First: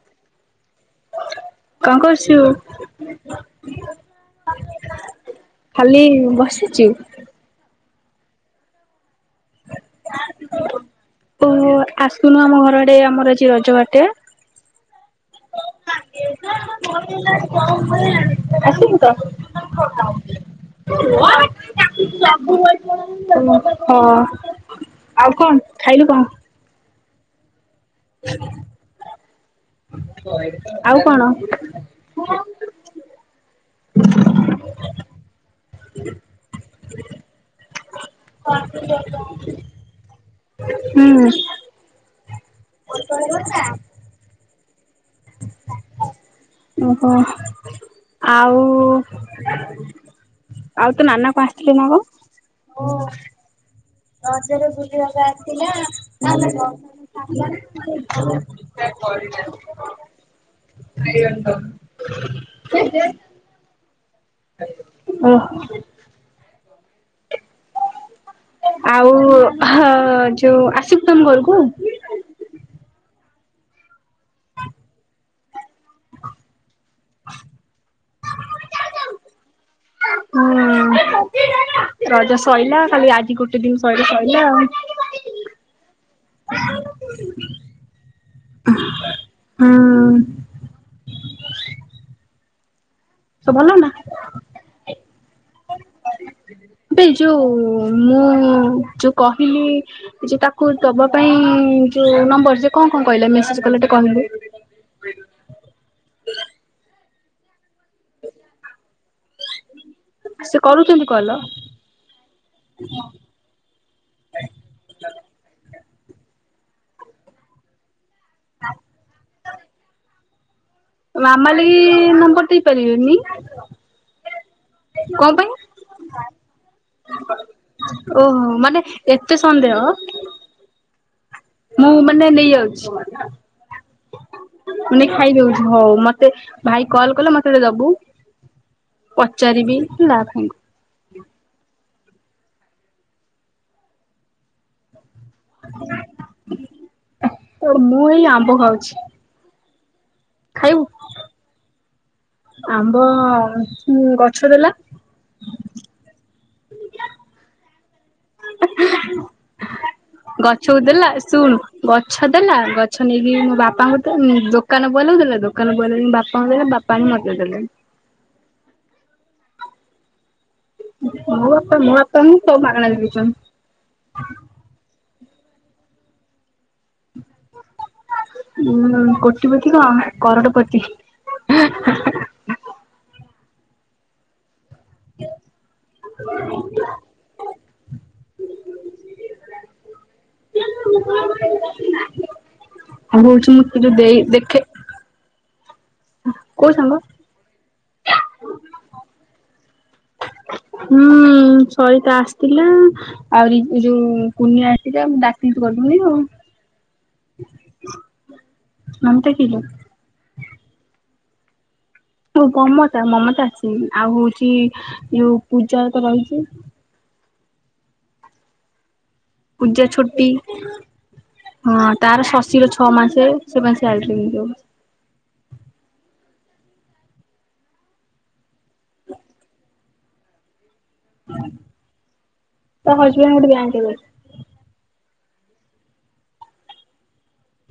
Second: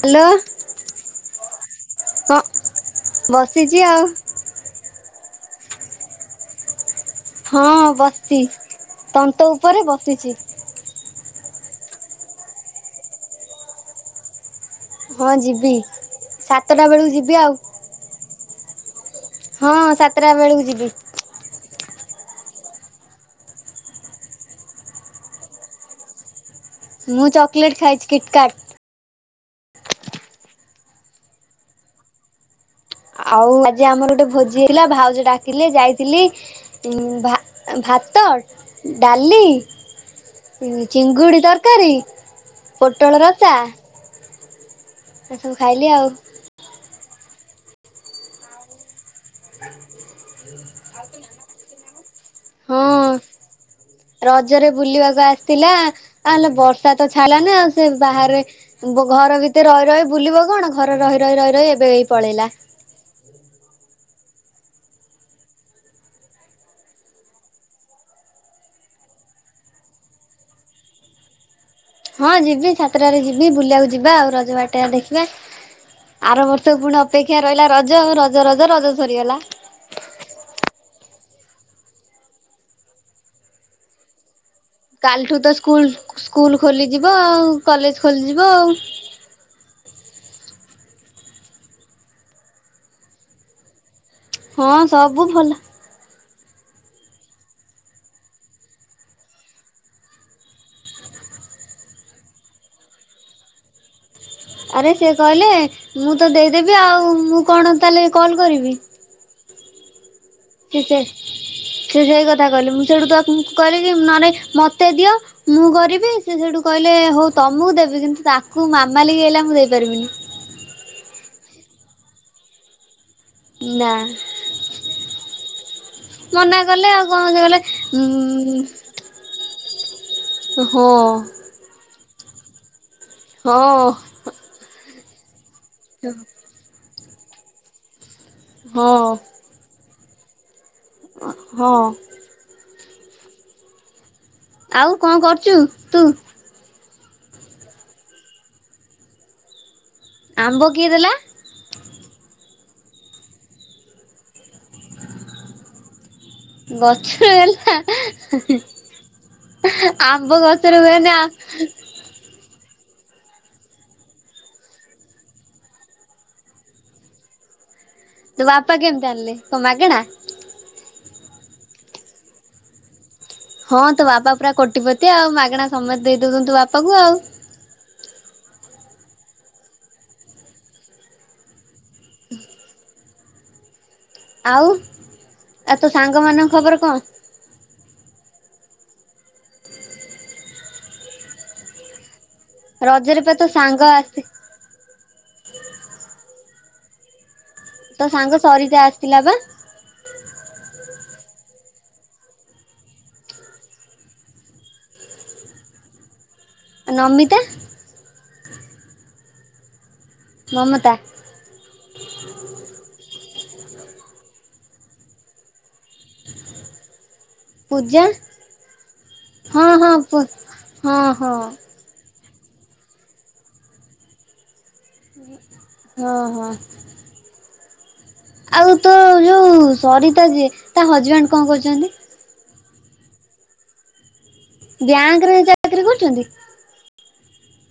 Hello କଣ କରୁଛୁ? କ ବସିଛି ଆଉ। ଖାଲି ବସିଚୁ? ହଁ ବସି ତନ୍ତ ଉପରେ ବସିଛି। ଓହୋ ଆସୁନୁ ଆମ ଘରଆଡେ ଆମର ଆଜି ରଜ ବାଟେ। ହଁ ଯିବି ସା [unintelligible] ହଁ ସାତଟା ବେଳକୁ ଯିବି। ହଁ ଆଉ କଣ ଖାଇଲୁ କଣ? ମୁଁ ଚକୋଲେଟ୍ ଖାଇଛି। କିଟକାଟ ଆଉ କଣ? ଆଉ ଆଜି ଆମର ଗୋଟେ ଭୋଜି ହେଇଥିଲା ଭାଉଜ ଡାକିଲେ ଯାଇଥିଲି ଭା ଭାତ, ଡାଲି, ହୁଁ ଚିଙ୍ଗୁଡ଼ି ତରକାରୀ ପୋଟଳ ରସା ଏସବୁ ଖାଇଲି ଆଉ। ଓ ହୋ ଆଉ ଆଉ ତୋ ନାନା ଆସିଛି ନା କଣ? ହଁ। [inaudible] ରଜରେ ବୁଲିବାକୁ ଆସିଥିଲା ଆ ହେଲେ ବର୍ଷା ତ ଛାଡ଼ିଲ ନା ଆଉ ସେ ବାହାରେ ଘର ଭିତରେ ରହି ରହି ବୁଲିବ କଣ ଘରେ ରହି ରହି ରହି ରହି ଏବେ ହେଇ ପଳେଇଲା। ହେ ହେ। ଉଁ। ଆଉ ହ ଯୋଉ ଆସିବୁ ତମ ଘରକୁ? ହଁ ଯିବି ସତଟାରେ ଯିବି ବୁଲିବାକୁ ଯିବା ଆଉ ରଜ ବାଟଟ ଦେଖିବା। ଆର ବର୍ଷ ପୁଣି ଅପେକ୍ଷା ରହିଲା ରଜ ରଜ ରଜ ରଜ ସରିଗଲା। ହୁଁ ରଜ ସୋଇଲା ଖାଲି ଆଜି ଗୋଟେ ଦିନ ସଇଲେ ସରଲା ଆଉ କାଲିଠୁ ତ ସ୍କୁଲ ସ୍କୁଲ ଖୋଲିଯିବ ଆଉ କଲେଜ ଖୋଲିଯିବ ଆଉ।। ହୁଁ। ତ ଭଲ ନା। ହଁ ସବୁ ଭଲ। ବି ଯୋଉଁ ମୁଁ ଯୋଉ କହିଲି ଯେ ତାକୁ ଦବା ପାଇଁ ଯୋଉ ନମ୍ବର ସେ କଣ କଣ କହିଲା ମେସେଜ କଲେ ଟିକେ କହିବୁ। ଆରେ ସେ କହିଲେ ମୁଁ ତ ଦେଇଦେବି ଆଉ ମୁଁ କଣ ତାହେଲେ କଲ୍ କରିବି। ସେ ସେ କରୁଛନ୍ତି କଲ ସେ ସେଇ କଥା କହିଲେ ମୁଁ ସେଇଠୁ ତୁକୁ କହିଲି ନନେ ମୋତେ ଦିଅ? ମୁଁ କରିବି ସେ ସେଇଠୁ କହିଲେ ହଉ ତମକୁ ଦେବି କିନ୍ତୁ ତାଙ୍କୁ ମାମାଲି କି ହେଲା ମୁଁ ଦେଇ ପାରିବିନି। ମାମାଲି କି ନମ୍ବର ଦେଇପାରିବେନି। ନା।। କଣ ପାଇଁ? ମନା କଲେ ଆଉ କଣ ସେ ଓହୋ ଉଁ ଉଁ। ମାନେ ଏତେ ସନ୍ଦେହ? ଓ ହୋ। ମୁଁ ମାନେ ନେଇଯାଉଛି? ହଁ। ମୁଁ ନେଇକି ଖାଇଦଉଛି ହଉ ମତେ ଭାଇ କଲ କଲେ ମତେ ଟିକେ ଦବୁ। ହଁ। ପଚାରିବି ନାହିଁ। ହଁ। ଆଉ କଣ କରୁଛୁ ତୁ? ମୁଁ ଏଇ ଆମ୍ବ ଖାଉଛି। ଆମ୍ବ ଖାଇବୁ କିଏ ଦେଲା? ଆମ୍ବ ଗଛ ଦେଲା। ଗଛ ଦେଲା ହାଁ ହୁଁ ଆମ୍ବ ଗଛକୁ ଗଛରେ ଦେଲା ହୁଏନି ଶୁଣୁ ଆଉ ଗଛ ଦେଲା ଗଛ ନେଇକି ମୋ ବାପାଙ୍କୁ ଦୋକାନ ବୋଲଉଥିଲା ଦୋକାନ ବଲେଇକ ବାପାଙ୍କୁ ଦେଲା ବାପା ଆଣି ମତେ ଦେଲେ। ତୋ ବାପା କେମିତି ଆଣିଲେ କଣ ମାଗେଣା? ମୋ ବାପା ମୋ ବାପାଙ୍କୁ ସବୁ ମାଗଣା ଦେଇ ଦେଉଛନ୍ତି। ହଁ ତୋ ବାପା ପୁରା କୋଟିପତି ଆଉ ମାଗଣା ସମସ୍ତେ ଦେଇ ଦଉଛନ୍ତି ବାପାଙ୍କୁ ଆଉ ଉ କୋଟିପତି କଣ କରଡ଼ପତି। [inaudible] ଆଉ ଆଉ ତୋ ସାଙ୍ଗମାନଙ୍କ ଖବର କଣ? ରଜରେ ଆଉ ପା ତୋ ହଉଚି ମୁଁତ ସାଙ୍ଗ ଯୋଉ ଆସି ଦେଇ ଦେଖେ କୋଉ ସାଙ୍ଗ? ତା ସାଙ୍ଗ ସରିତା ଆସିଥିଲା ବା? ହୁଁ ସରିତା ଆସିଥିଲା ଆହୁରି ଯୋଉ କୁନିଆ ଆସିଥିଲା ମୁଁ ଡାକିଲି ତୁ ଗଲୁ ନାଇଁ ଆଉ। ନମିତା ନମିତା କିଏ ଲୋ? ମମତା। ଓ ପମତା ମମତା ଆସିନି ଆଉ ହଉଚି ଯୋଉ ପୂଜା ତ ରହିଚି। ପୂଜା ହଁ ପୂଜା ହଁ ପ ଛୋଟି ହଁ ହଁ। ହଁ ତାର ଶଶୀର ଛଅ ମାସେ ସେମାନେ [unintelligible] [inaudible] ଓହୋ। ଆଉ ତ ଯୋଉ ସରିତା ଯିଏ ତା ହଜବେଣ୍ଡ କଣ କରୁଚନ୍ତି? ତା ହଜବେଣ୍ଡ ଗୋଟେ ବ୍ୟାଙ୍କରେ। ବ୍ୟାଙ୍କରେ ଚାକିରି କରିଚନ୍ତି?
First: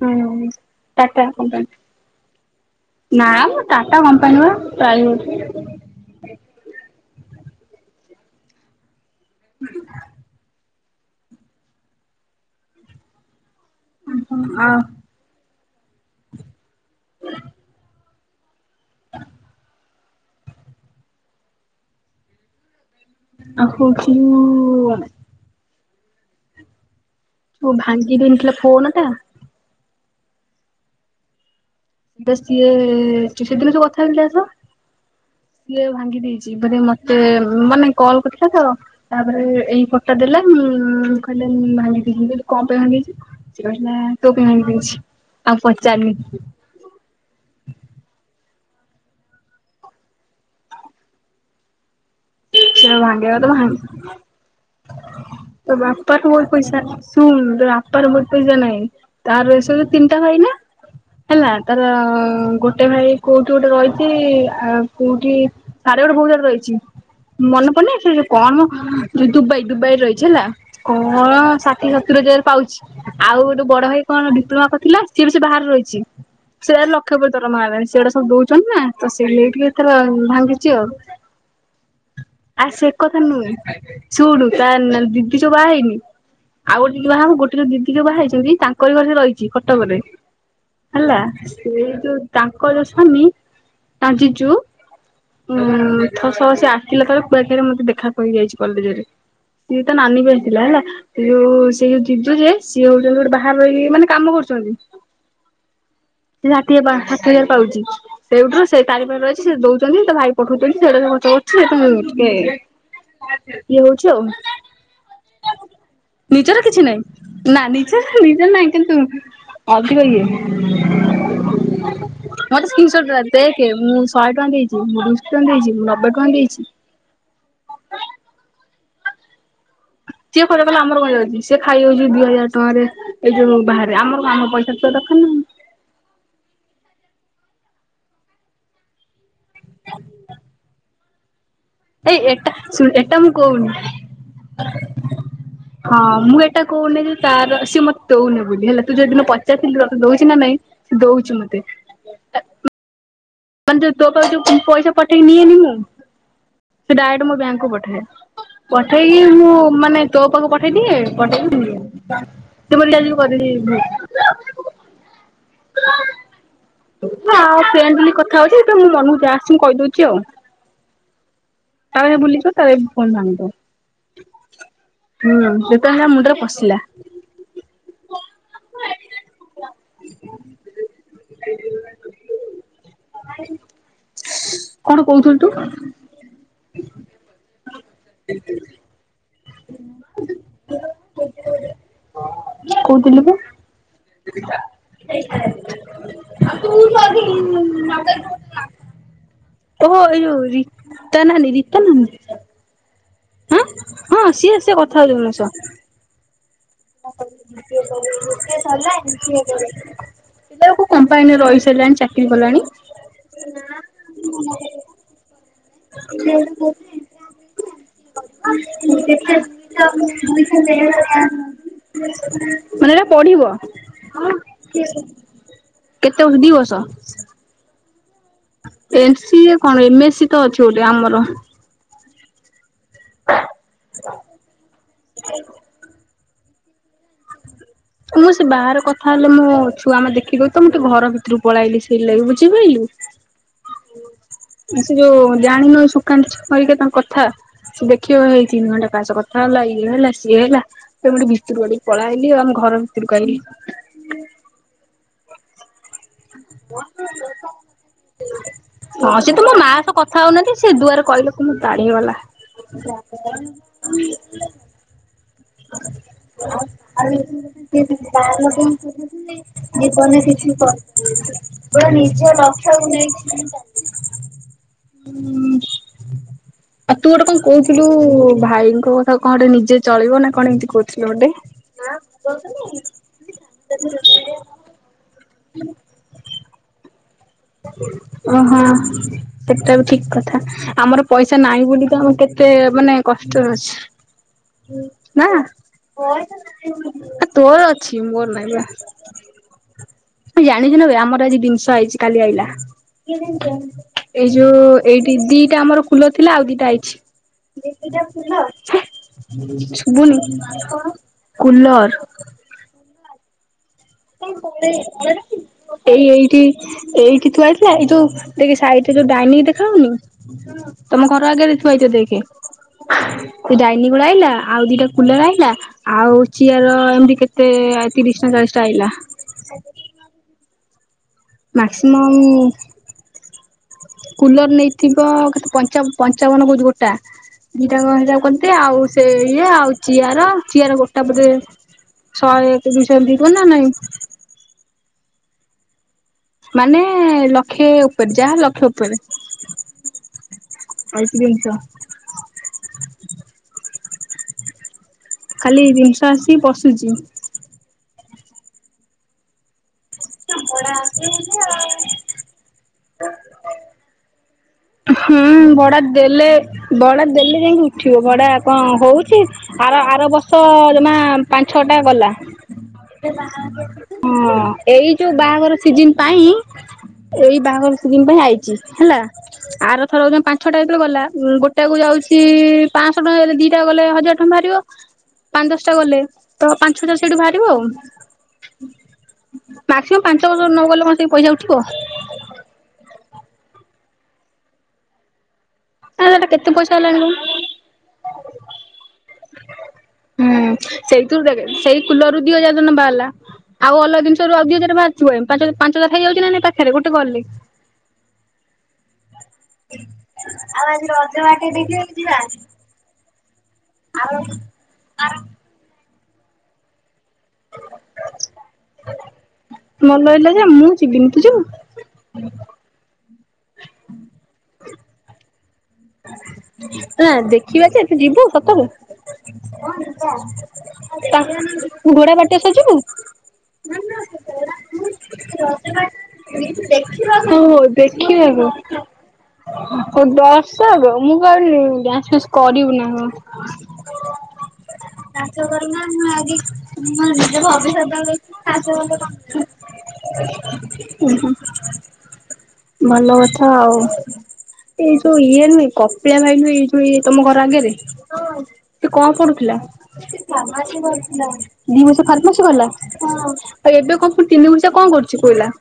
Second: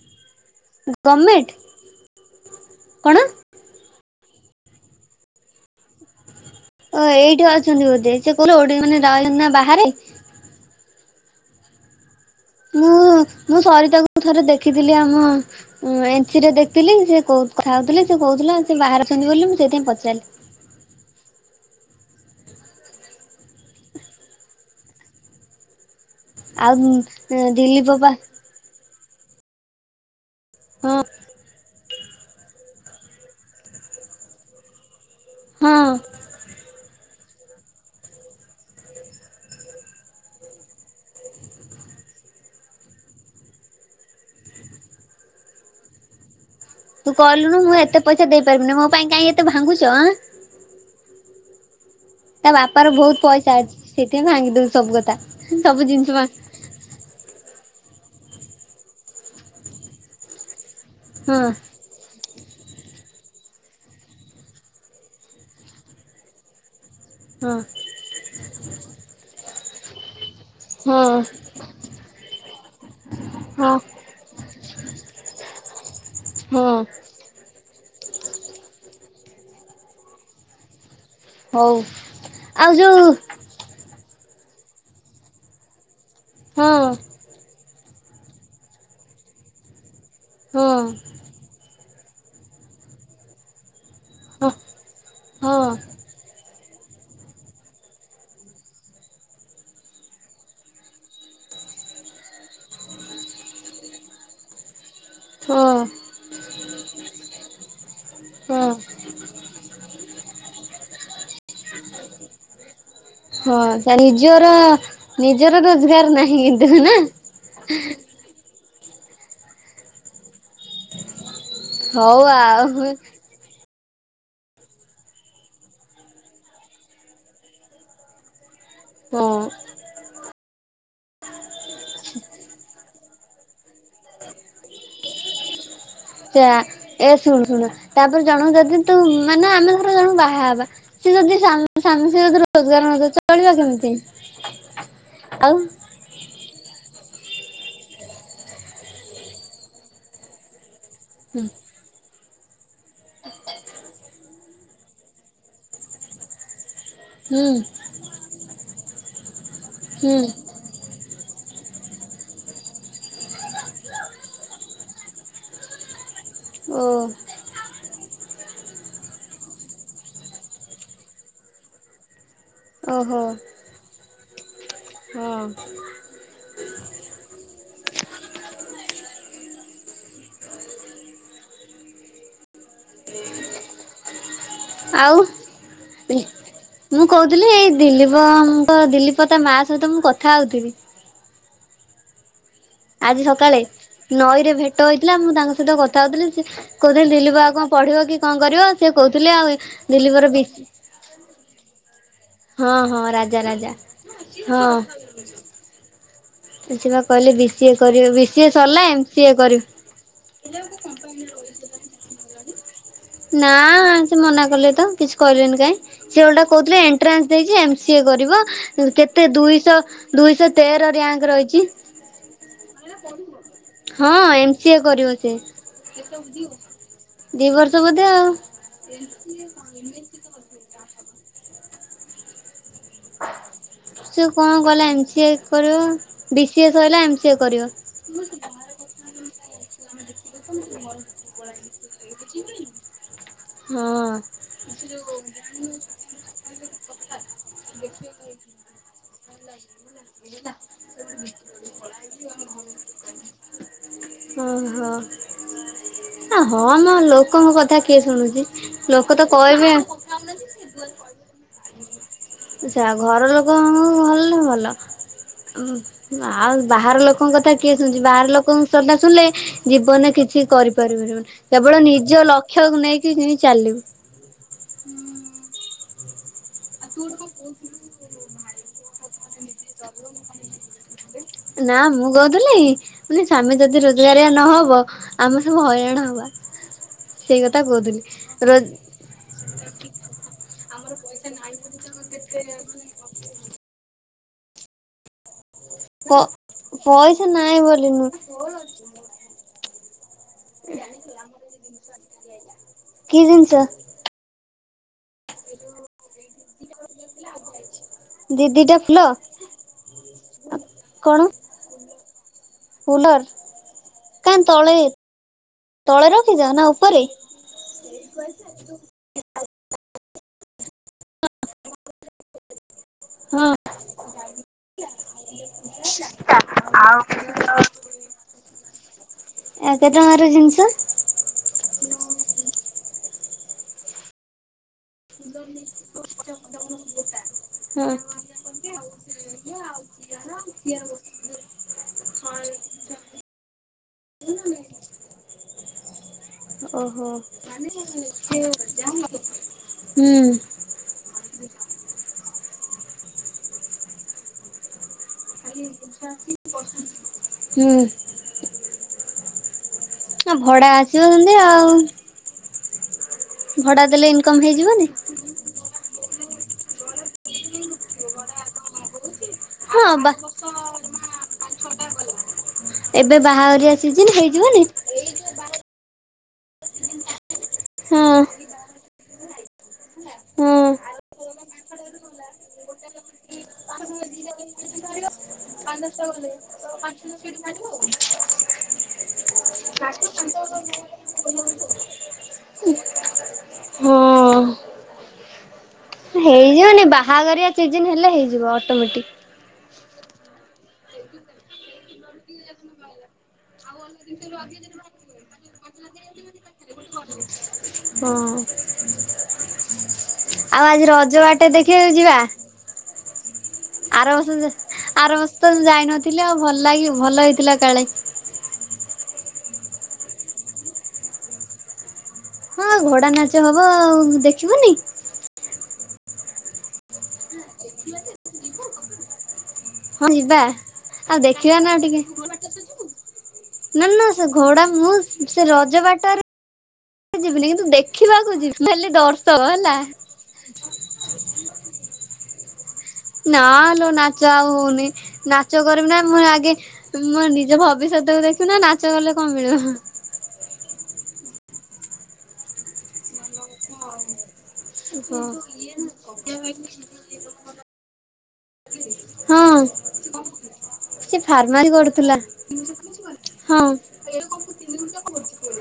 ହୁଁ ଟାଟା ଗଭର୍ଣମେଣ୍ଟ କମ୍ପାନୀ କଣ ନାମ ଟାଟା କମ୍ପାନୀପା ପ୍ରାଇଭେଟ୍ ରେ। ଓ ଏଇଠି ଅଛନ୍ତି ବୋଧେ ସେକୋଉଥିଲେ ଓଡ଼ି ମାନେ ରହିଚନ୍ତି ନା ବାହାରେ। ମୁଁ ମୁଁ ସରିତାଙ୍କୁ ଥରେ ଆ ଆଉ ଦେଖିଥିଲି ଆମ ଉଁ ଏନ୍ ସି ରେ ଦେଖଥିଲି ସେ କୋ କଥା ହଉଥିଲେ ସେ କହୁଥିଲା ସେ ବାହାରେ ଅଛନ୍ତି ବୋଲି ମୁଁ ସେଇଥିାଇଁ ପଚାରିଲି। [unintelligible] ଆଉ ଓ ଦିଲ୍ଲୀ ପପା ଭାଙ୍ଗି ଦେଇନଥିଲା ଫୋନ୍ ଟା ହଁ। ଏବେ ସିଏ ସେଦିନ ଯୋଉ କଥା ହଉନଥିଲି ଯାହା ହଁ ସହ ସିଏ ଭାଙ୍ଗି ଦେଇଚି ମାନେ ମ ତେ ମାନେ କଲ୍ କରିଥିଲା ତ ତାପରେ ଏଇ ଫୋଟଟା ଦେଲା ଉଁ କହିଲେ ମୁ ଭାଙ୍ଗି ଦେଇଚି ମୁଁ କହିଲି କଣପାଇଁ ଭାଙ୍ଗିଦେଇଚ? ସେ କହିଲା ତୋ ପାଇଁ ଭାଙ୍ଗିଦେଇଚି ଆଉ ପଚାରିନି। ତୁ କହିଲୁନୁ ମୁଁ ଏତେ ପଇସା ଦେଇପାରିବିନି ମୋ ପାଇଁ କାଇଁ ଏତେ ଭାଙ୍ଗୁଚ ଆଃ। ତା ବାପ ର ସେ ବହୁତ୍ ଭାଙ୍ଗିବା କଥା ପଇସା ଅଛି ଭାଙ୍ଗି ସେଥିପାଇଁ ଭାଙ୍ଗିଦଉଚି ସବୁ କଥା ତୋ ସବୁ ଜିନିଷ ବାପାର ଭା ମୋର ପଇସା ଶୁଣୁ ବାପାର ବହୁତ୍ ପଇସା ନାହିଁ ତାର ସେ ସବୁ ତିନିଟା ଭାଇ ନା ହଁ ହେଲା ତାର ଗୋଟେ ଭାଇ କୋଉଠି ଗୋଟେ ରହିଚି ଆ କୋଉଠି ତାର ଗୋଟେ ଭୋଉଣୀ ଘରେ ରହିଚୀ ହଁ ମନେ ପଡ଼ୁନି ସେ କଣମ ଯୋଉ ଦୁବାଇ ଦୁବାଇରେ ରହିଚି ହେଲା ହଁ କଣ ସା ଷାଠିଏ ସତୁରି ହଜାର ପାଉଚି ଆଉ ଗୋଟେ ହଁ ବଡ଼ ଭାଇ କଣ ଡିପ୍ଲୋମା କରିଥିଲା ସିଏବି ସେ ବାହାରେ ରହିଚି। ହଁ ସେଆରେ ଲକ୍ଷ ଉପରେ ଦରମା ହେଲାଣି ସେଉଡ଼ା ସବୁ ଦଉଚନ୍ତିନା ତ ସିଏ ଲେଇଠି ଏଥର ଭାଙ୍ଗିଚି ଆଉ। ହଉ ଆ ଆଉ ଯୋଉ ସେକଥା ନୁହେଁ ଶୁଣୁ ତା ନା ଦିଦି ଯୋଉ ବାହା ହେଇନି ଆଉ ହଁ ଗୋଟେ ଯିଏ ବାହାହବ ଗୋଟେ ଦିଦି ଯୋଉ ବାହା ହେଇଛନ୍ତି ତାଙ୍କର ଘରେ ରହିଚି କଟକ ରେ। ହଁ ହେଲା ସେ ଯୋଉ ତାଙ୍କ ଯୋ ସ୍ୱାମୀ ତାଙ୍କ ହଁ ଜିଜୁ ହଁ ଉଁ ଥଶହ ସେ ଆସିଥିଲେ ଥରେ କୁଆଖିଆରେ ମତେ ଦେଖା କରିକିଯାଇଛି କଲେଜରେ। ଉ ତା ନାନୀ ବି ଆସିଥିଲା ହେଲା ସେଯୋଉ ସେଇ ଯୋଉ ଜିଜୁ ଯେ ସିଏ ହଉଛନ୍ତି ଗୋଟେ ବାହାରେ ରହିକି ମାନେ କାମ କରୁଚନ୍ତି ହଁ। ସିଏ ଷାଠିଏ ବାଷାଠିଏଜାର ପାଉଚି। ସେଇଠୁରୁ ହଁ ସେଇ ତାରି ପାଖରେ ରହିଚି ସେ ଦଉଚନ୍ତି ତା ଭାଇ ପଠଉଛନ୍ତି ସେଉଡ଼ା ସବୁ ଖର୍ଚ୍ଚ କରୁଚି ଏଟା କେ ହଁ ତା ନିଜର ନିଜର ରୋଜଗାର ନାହିଁ ନିଜର କିଛି କିନ୍ତୁ ନାହିଁ ନା। ନା ନିଜ ନିଜର ନାଇଁ କିନ୍ତୁ ଅଧିକ ଇଏ ମତେ ହଉ ସ୍କ୍ରିନ୍ ଆଉ ସଟ୍ ଦେ ଦେଖେ ମୁଁ ସହେଟଙ୍କା ଦେଇଚି ମୁଁ ଦୁଇଶହ ଟଙ୍କା ଦେଇଚି ମୁଁ ନବେ ଟ କଣ ଦେଇଚି କା। ସିଏ ଖର୍ଚ କଲେ ଆମର କଣ ଯାଉଛି ସିଏ ଖାଇ ଯାଉଛି ଦି ହଜାର ଟଙ୍କାରେ ଏଇ ଯୋଉ ବାହାରେ ଆମର କଁ ଆମର ପଇସା ଥିବା ଦରକାର ନା ଆଉ। ସେୟା ଏ ଶୁଣୁ ଶୁଣୁ ତାପରେ ଜଣୁକୁ ଯଦି ତୁ ମାନେ ଆମେ ଧର ଜଣୁକୁ ବାହା ହବା। ସିଏ ଯଦି ସ୍ବାମି ସ୍ଵାମି ଏଇ ସିଏ ଯଦି ଏଟା ଶୁଣୁ ରୋଜଗାର ନ ଏଟା ଦଉଚି ମୁଁ ଚଳିବା କହୁନି କେମିତି ଆଉ। ହଁ ମୁଁ ଏଟା କହୁନି ଯେ ତାର ସିଏ ମତେ ଦଉନି ବୋଲି ହେଲା ତୁ ଯୋଉଦିନ ପଚାରିଥିଲୁ ତତେ ଦଉଛି ନା ନାଇଁ। ସିଏ ଦଉଛିୁ ମତେ। ମାନେ ଯୋଉ ତୋ ପାଖକୁ ଯୋଉ ପଇସା ପଠେଇକି ନିଏନି ମୁଁ ସେ ଡାଇରେକ୍ଟ ମୋ ହୁଁ ବ୍ୟାଙ୍କକୁ ପଠାଏ। ପଠେଇକି ମୁଁ ମାନେ ହୁଁ ତୋ ପାଖକୁ ପଠେ ପଠେଇ ଦିଏ ପଠେଇ କି [inaudible] ଓ ହଁ ଫ୍ରେଣ୍ଡ ଲି କଥ କଥାହଉଛି ଯେତେବେଳେ ମୋ‌ ମନକୁ ଯା ଆସୁଛି ମୁଁ କହିଦଉଛି ଆଉ। ତାରପରେସ ତୁଲୀ ଯିବ ତା ପରେ ଏ ଫୋନ‌ ଓହୋ ଭାଙ୍ଗିଦବ। ହୁଁ ଯେତେ ବେଳେ ଯା ମୁଣ୍ଡରେ ପଶିଲା। [unintelligible] କଣ ଆଉ କହୁ ଥିଲୁ ତୁ। ମୁଁ କହୁଥିଲି ଏଇ ଦିଲୀପଙ୍କ ଦିଲୀପ ତା ମା ସହିତ ମୁଁ କଥା ହଉଥିଲି। [unintelligible] କହୁଥିଲୁ ଆଜି ବା ସକାଳେ। ନଈରେ ଭେଟ ହେଇଥିଲା ମୁଁ ତାଙ୍କ ସହିତ କଥା ହଉଥିଲି ସେ କହୁଥିଲେ ଦିଲୀପ ଆଉ କଣ ପଢିବ କି କଣ କରିବ। ସିଏ କହୁଥିଲେ ଆଉ। ଓ ଏଇ ଦିଲୀପର ଯୋଉ ବି ରୀତା ନାନୀ ରୀତା ନାନୀ। ହଁ ହଁ ରାଜା ହଁ ରାଜା ସିଏ ହଁ। ସିଏ କଥା ହେଇଛନ୍ତି ମୋ ଶହ। ସିଏ ବା କହିଲି ବି ସି ଏ କରିବ ବି ସି ଏ ସରିଲା ଏମ ସି ଏ କରିବ। ସେ ବା କୋଉ କମ୍ପାନୀରେ ରହି ସାଇଲାଣି ଚାକିରି କଲାଣି। ନାଁ ସେ ମନା କଲେ ତ କିଛି କଇଲେନି କାଇଁ। ସିଏ ଓଲ୍ଟା କହୁଥିଲେ ଏଣ୍ଟ୍ରାନ୍ସ ଦେଇଛି ଏମ୍ ସି ଏ କରିବ। କେତେ ଦୁଇଶ ଦୁଇଶ ତେର ରିୟାଙ୍କ ରହିଛି। ମାନେ ଏଇନା ପଢିବ। ହଁ ଏମ ସିଏ କରିବ ସେ କେତେ ବର୍ଷ ଦିି ବର୍ଷ। ଦି ବର୍ଷ ବୋଧେ ଆଉ। ଏମ୍ ସି ଏ କଣ ଏମ୍ ଏ ସି ତ ଅଛି ଗୋଟେ ଆମର। ସିଏ କଣ କଇଲା ଏମ୍ ସି ଏ କରିବ ବି ସି ଏ ସରିଲା ଏମ୍ ସି ଏ କରିବ। ମୁଁ ସେ ବାହାରେ କଥା ହେଲେ ମୋ ଛୁଆ ମା ଦେଖି ଦଉଚି ତ ମୁଁ ଟିକେ ଘର ଭିତରୁକୁ ପଳେଇ ଆଇଲି ସେଇ ଲାଗି ‌ ବୁଝି ପାଇଲୁ। ହଁ। ସେ ଯୋଉ ଜାଣିନୁ ସୁକାନ୍ତି ଛୋପରିଙ୍କ ତାଙ୍କ କଥା ସେ ଦେଖିବ ହେଇ ତିନି ଘଣ୍ଟା କାହା ସହ କଥା କଥା ହେଲା ଇଏ ହେଲା ସିଏ ହେଲା ସେ ମୁଁ ଟିକେ ଭିତର ଆଡୁ କୁ‌ ପଳେଇ ଆମ ଘର ଭିତରକୁ ଆଇଲି। ଓ ହୋ ‌ ହେ ହଁ ମ ଲୋକଙ୍କ କଥା କିଏ ଶୁଣୁଛି ହଁ ଲୋକ ତ ସେ ମୋ ମା କହିବେ। ସହ କଥା ହଉନ କି ସେ ଦୁଆରେ କହିଲେ କଁ ମୋର ତାଡି ହେଇ ଗଲା। ସେୟା ଘର ଲୋକ ଙ୍କୁ ଭଲ ଭଲ। ଉଁ ଆଉ ବାହାର ଲୋକଙ୍କ କଥା କିଏ ଶୁଣିଛି ବାହାର ଲୋକଙ୍କ ସଦା ଶୁଣିଲେ। ଜୀବନ ରେ କିଛି କରି ପାରିବୁନ କେବଳ ନିଜ ଲକ୍ଷ୍ୟକୁ ନେଇକି ନିଯେ ଚାଲିବୁ। ହୁଁ। ଆଉ ତୁ ଗୋଟେ କଣ କହୁଥିଲୁ ଭାଇଙ୍କ କଥା କଣ ଗୋଟେ ନିଜେ ଚଳିବ ନା କଣ ଏମିତି କହୁଥିଲୁ ଗୋଟେ। ନା ମୁଁ କହୁଥିଲି ମାନେ ସ୍ବାମି ଯଦି ରୋଜ ଗାରିଆ ନହବ ଆମେ ସବୁ ହଇରାଣ ହବା। ସେଇ କଥା କହୁଥିଲି। ଓ ରୋ ହଁ ସେଟା ବି ଠିକ୍ କଥା। ଆମର ପଇସା ନାହିଁ ବୋଲି ତ ଆମ କେତେ ମାନେ କଷ୍ଟରେ ଅଛୁ। ନା। ପ ପଇସା ନାହିଁ ତୋର ବୋଲି ଅଛି, ନୁହଁ ମୋର ନାଇଁ ବା। ଜାଣିଛୁ ନା ବେ ଆମର ଆଜି ଦିନିଷ ଆଇଛି। କାଲି ଆଇଲା। କି ଜିନିଷ ଏଇ ଯୋଉ ଏଇଠି ଦିଟା ଆମର ଖୁଲ ଥିଲା, ଆଉ ଦିଟା ଆଇଛି। ଦି ଦିଟା ଫୁଲ ଶୁଭୁନି? କୁଲର୍। କୁଲର୍। ଏଇ ତଳେ ଏଇଠି ରଖିଛ ନା ଉପରେ ଏଇଠି ଥୁଆ ହେଇଥି ନହେଲା ଏଇ ଯୋଉ ଦେଖ୍ ସାଇଟ୍ ରେ ଯୋଉ ଡାଇନିଙ୍ଗ୍ ଦେଖା ହଉନି, ତମ ଘର ଆଗରେ ଥୁଆହେଇଥିବ ଦେଖେ। ହଁ ସେ ଡାଇନିଂ ଗୁଡା ଆଇଲା। ଆଉ ଦିଟା କୁଲର ଆଇଲା, ଆଉ ଚିୟାର ଏମିତି କେତେ ତେ ଆଇ ତିରିଶ ନା ଚାଳିଶ ଟା ଆଇଲା। ଏୟା କେତେ ଟଙ୍କାର ଜିନିଷ? ମ୍ୟାକ୍ସିମମ୍-ମ କୁଲର ନେଇଥିବ-ଅ କେତେ, ପଞ୍ଚା ପଞ୍ଚାବନ କହୁଛି ଗୋଟା। ଦିଟା ଓହୋ କ ହେଇଟା କୁ କହନ୍ତି ଆଉ ସେ ଇଏ, ଆଉ ଚିଆର ଚିଆର ଗୋଟା ବୋଧେ ଶହେ ଏକ ଦୁଇ ଶହ ଏମିତି ହେଇଥିବ ନା ନାଇଁ। [inaudible] ହୁଁ ମାନେ-ଏ ଲକ୍ଷେ ଉପରେ, ଯାହା ଲକ୍ଷେ ଉପରେ। ହୁଁ। ଆଇକି ଜିନିଷ। ଖାଲି ଜିନିଷ ଆସିକି ପଶୁଚି। ହୁଁ। ଆ ଭଡା ଆସିବ ସେମିତି ଆଉ। ଭଡା ଦେଲେ ଇନ୍କମ୍ ହେଇଯିବନି। ହୁଁ, ଭଡା ଦେଲେ, ଭଡା ଦେଲେ ଯାଇକି ଉଠିବ। ଭଡା କଣ ହଉଛି? ଆର ହଁ ଆର ବା ବର୍ଷ ଜମା ପାଞ୍ଚ ଛଅଟା ଗଲା। ଏବେ ବାହାଘରିଆ ସିଜିନ ହୁଁ, ହେଇଯିବନି ଏଇ ଯୋଉ ବାହାଘର ସିଜିନ୍ ପାଇଁ, ଏଇ ବାହାଘର ସିଜିନ୍ ପାଇଁ ହଁ ଆଇଛି ହେଲା। ଆର ଥର ହଉ ପାଞ୍ଚଛଟା ହଁ ଯେତେବେଳେ ଗଲା, ଗୋଟା କୁ ଯାଉଛି, ପାଁ ଶହ ଟଙ୍କାରେ ଦିଟା ଗଲେ ହଜାର ଟଆଁ ବାହାରିବ, ପାଞ୍ଚ ଦଶଟା ଗଲେ ତ, ପାଞ୍ଚ ଛ ହଜାର ସେଇଠୁ ବାହାରିବ ଆଉ। ମାକ୍ସିମମ୍ ପାଞ୍ଚ ବର୍ଷ ନ ଗଲେ, କଣ ସେ ପଇସା ଉଠିବ? ହଁ। ଆଁ ଏଟା କେତ୍ ଇଏମାନେ ବାହାଘରିଆ ଚିଯିନ ହେଲେ, ହେଇଯିବ ଅଟୋମେଟିକ୍। ହୁଁ, ସେଇଥିରୁ ଦେଖେ, ସେଇ କୁଲରରୁ ଦି ହଜାର ଟନା ବାହାରିଲା। ଆଉ ଅଲଗା ଜିନିଷରୁ ଆଉ ଦି ହଜାର ବାହାରିଥିବ ପାଞ୍ଚ ପାଞ୍ଚ ହଜାର ହେଇଯାଉଛି [inaudible] ହଁ। ଆଉ ଆଜି ରଜ ବାଟ [unintelligible] ଯିବା। ଆର ବର୍ଷ ଯ, ଆର ବର୍ଷ ତ ଯାଇନଥିଲି ଆଉ, ଭଲ ଲାଗି ଭଲ ହେଇଥିଲା କାଳେ। ଭଲ ହେଇଥିଲା ଯେ, ମୁଁ ଯିବିନି। ତୁ ଯିବୁ? ହଁ, ଘୋଡା ନାଚ ହବ ଆଉ। ଦେଖିବୁନି? ନା, ଦେଖିବା ଯେ, ତୁ ଯିବୁ ସତରେ! ହଁ ଯିବା ଆଉ ତା ଦେଖିବା ନା ଟିକେ ଘୋଡ଼ା ବାଟ ସଜିବୁ। ନା, ନା, ସେ ଘୋଡା ମୁଁ ସେ ରଜ ବାଟରେ ଯିବିନି ଓହୋ! କିନ୍ତୁ ଦେଖିବାକୁ, ଯିବି ମୁଁ ହେଲି ଦର୍ଶକ ହେଲା ହଉ ଡଷ୍ଟ ସଗୋ, ମୁଁ କଇଲି ଡ୍ୟାନ୍ସ୍ ଫ୍ୟାନ୍ସ କରିବୁ ନା କଣ? ନା-ଆ ଲୋ! ନାଚ ଆଉ ହଉନି। ନାଚ କରିବି ନା, ମୁଁ ଆଗେ ମୋ ନିଜ ଭବିଷ୍ୟତକୁ ଦେଖିବି ନା, ନାଚ କଲେ କଣ ମିଳିବ? ଉ ହୁଁ, ଭଲ କଥା ଆଉ। ଏଇ ଯୋଉ ଇଏ ନୁହେଁ, କପ୍ ପିଆ ଭାଇ ନୁହେଁ, ଏଇଯୋଉ ଇଏ ତମ ଘର ଆଗରେ। ସେ କଣ ପଢୁଥିଲା? ହଁ ସେ ଫାର୍ମାସି ଦି ବର୍ଷ କରୁଥିଲା ଫାର୍ମାସି କଲା। ହଁ ଆ ଏବେ କଣ ପୁଣି ତିନି ବର୍ଷ ସେ କଣ କରୁଛି କୋଇଲା?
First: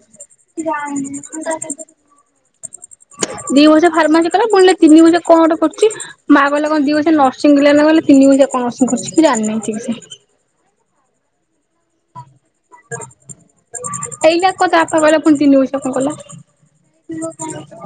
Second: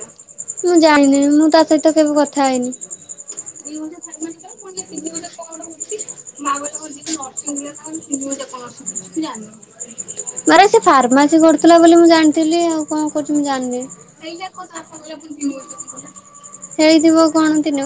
ମୁଁ ଜାଣି ମୁଁ ତା ସହିତ କେବେ କଥା ହେଇନି। [inaudible] [inaudible] ମାନେ ସେ ଫାର୍ମାସି କର୍ଥୁଲା ବୋଲି ମୁଁ ଜାଣ୍ ଥିଲି, ଆଉ କ'ଣ କରୁଚି ମୁଁ ଜା--ନି। ଏଇଟା କ ତା ବାପା କହିଲା ପୁଣି ତିନି ବର୍ଷିଆ କଣ କଲା? [unintelligible]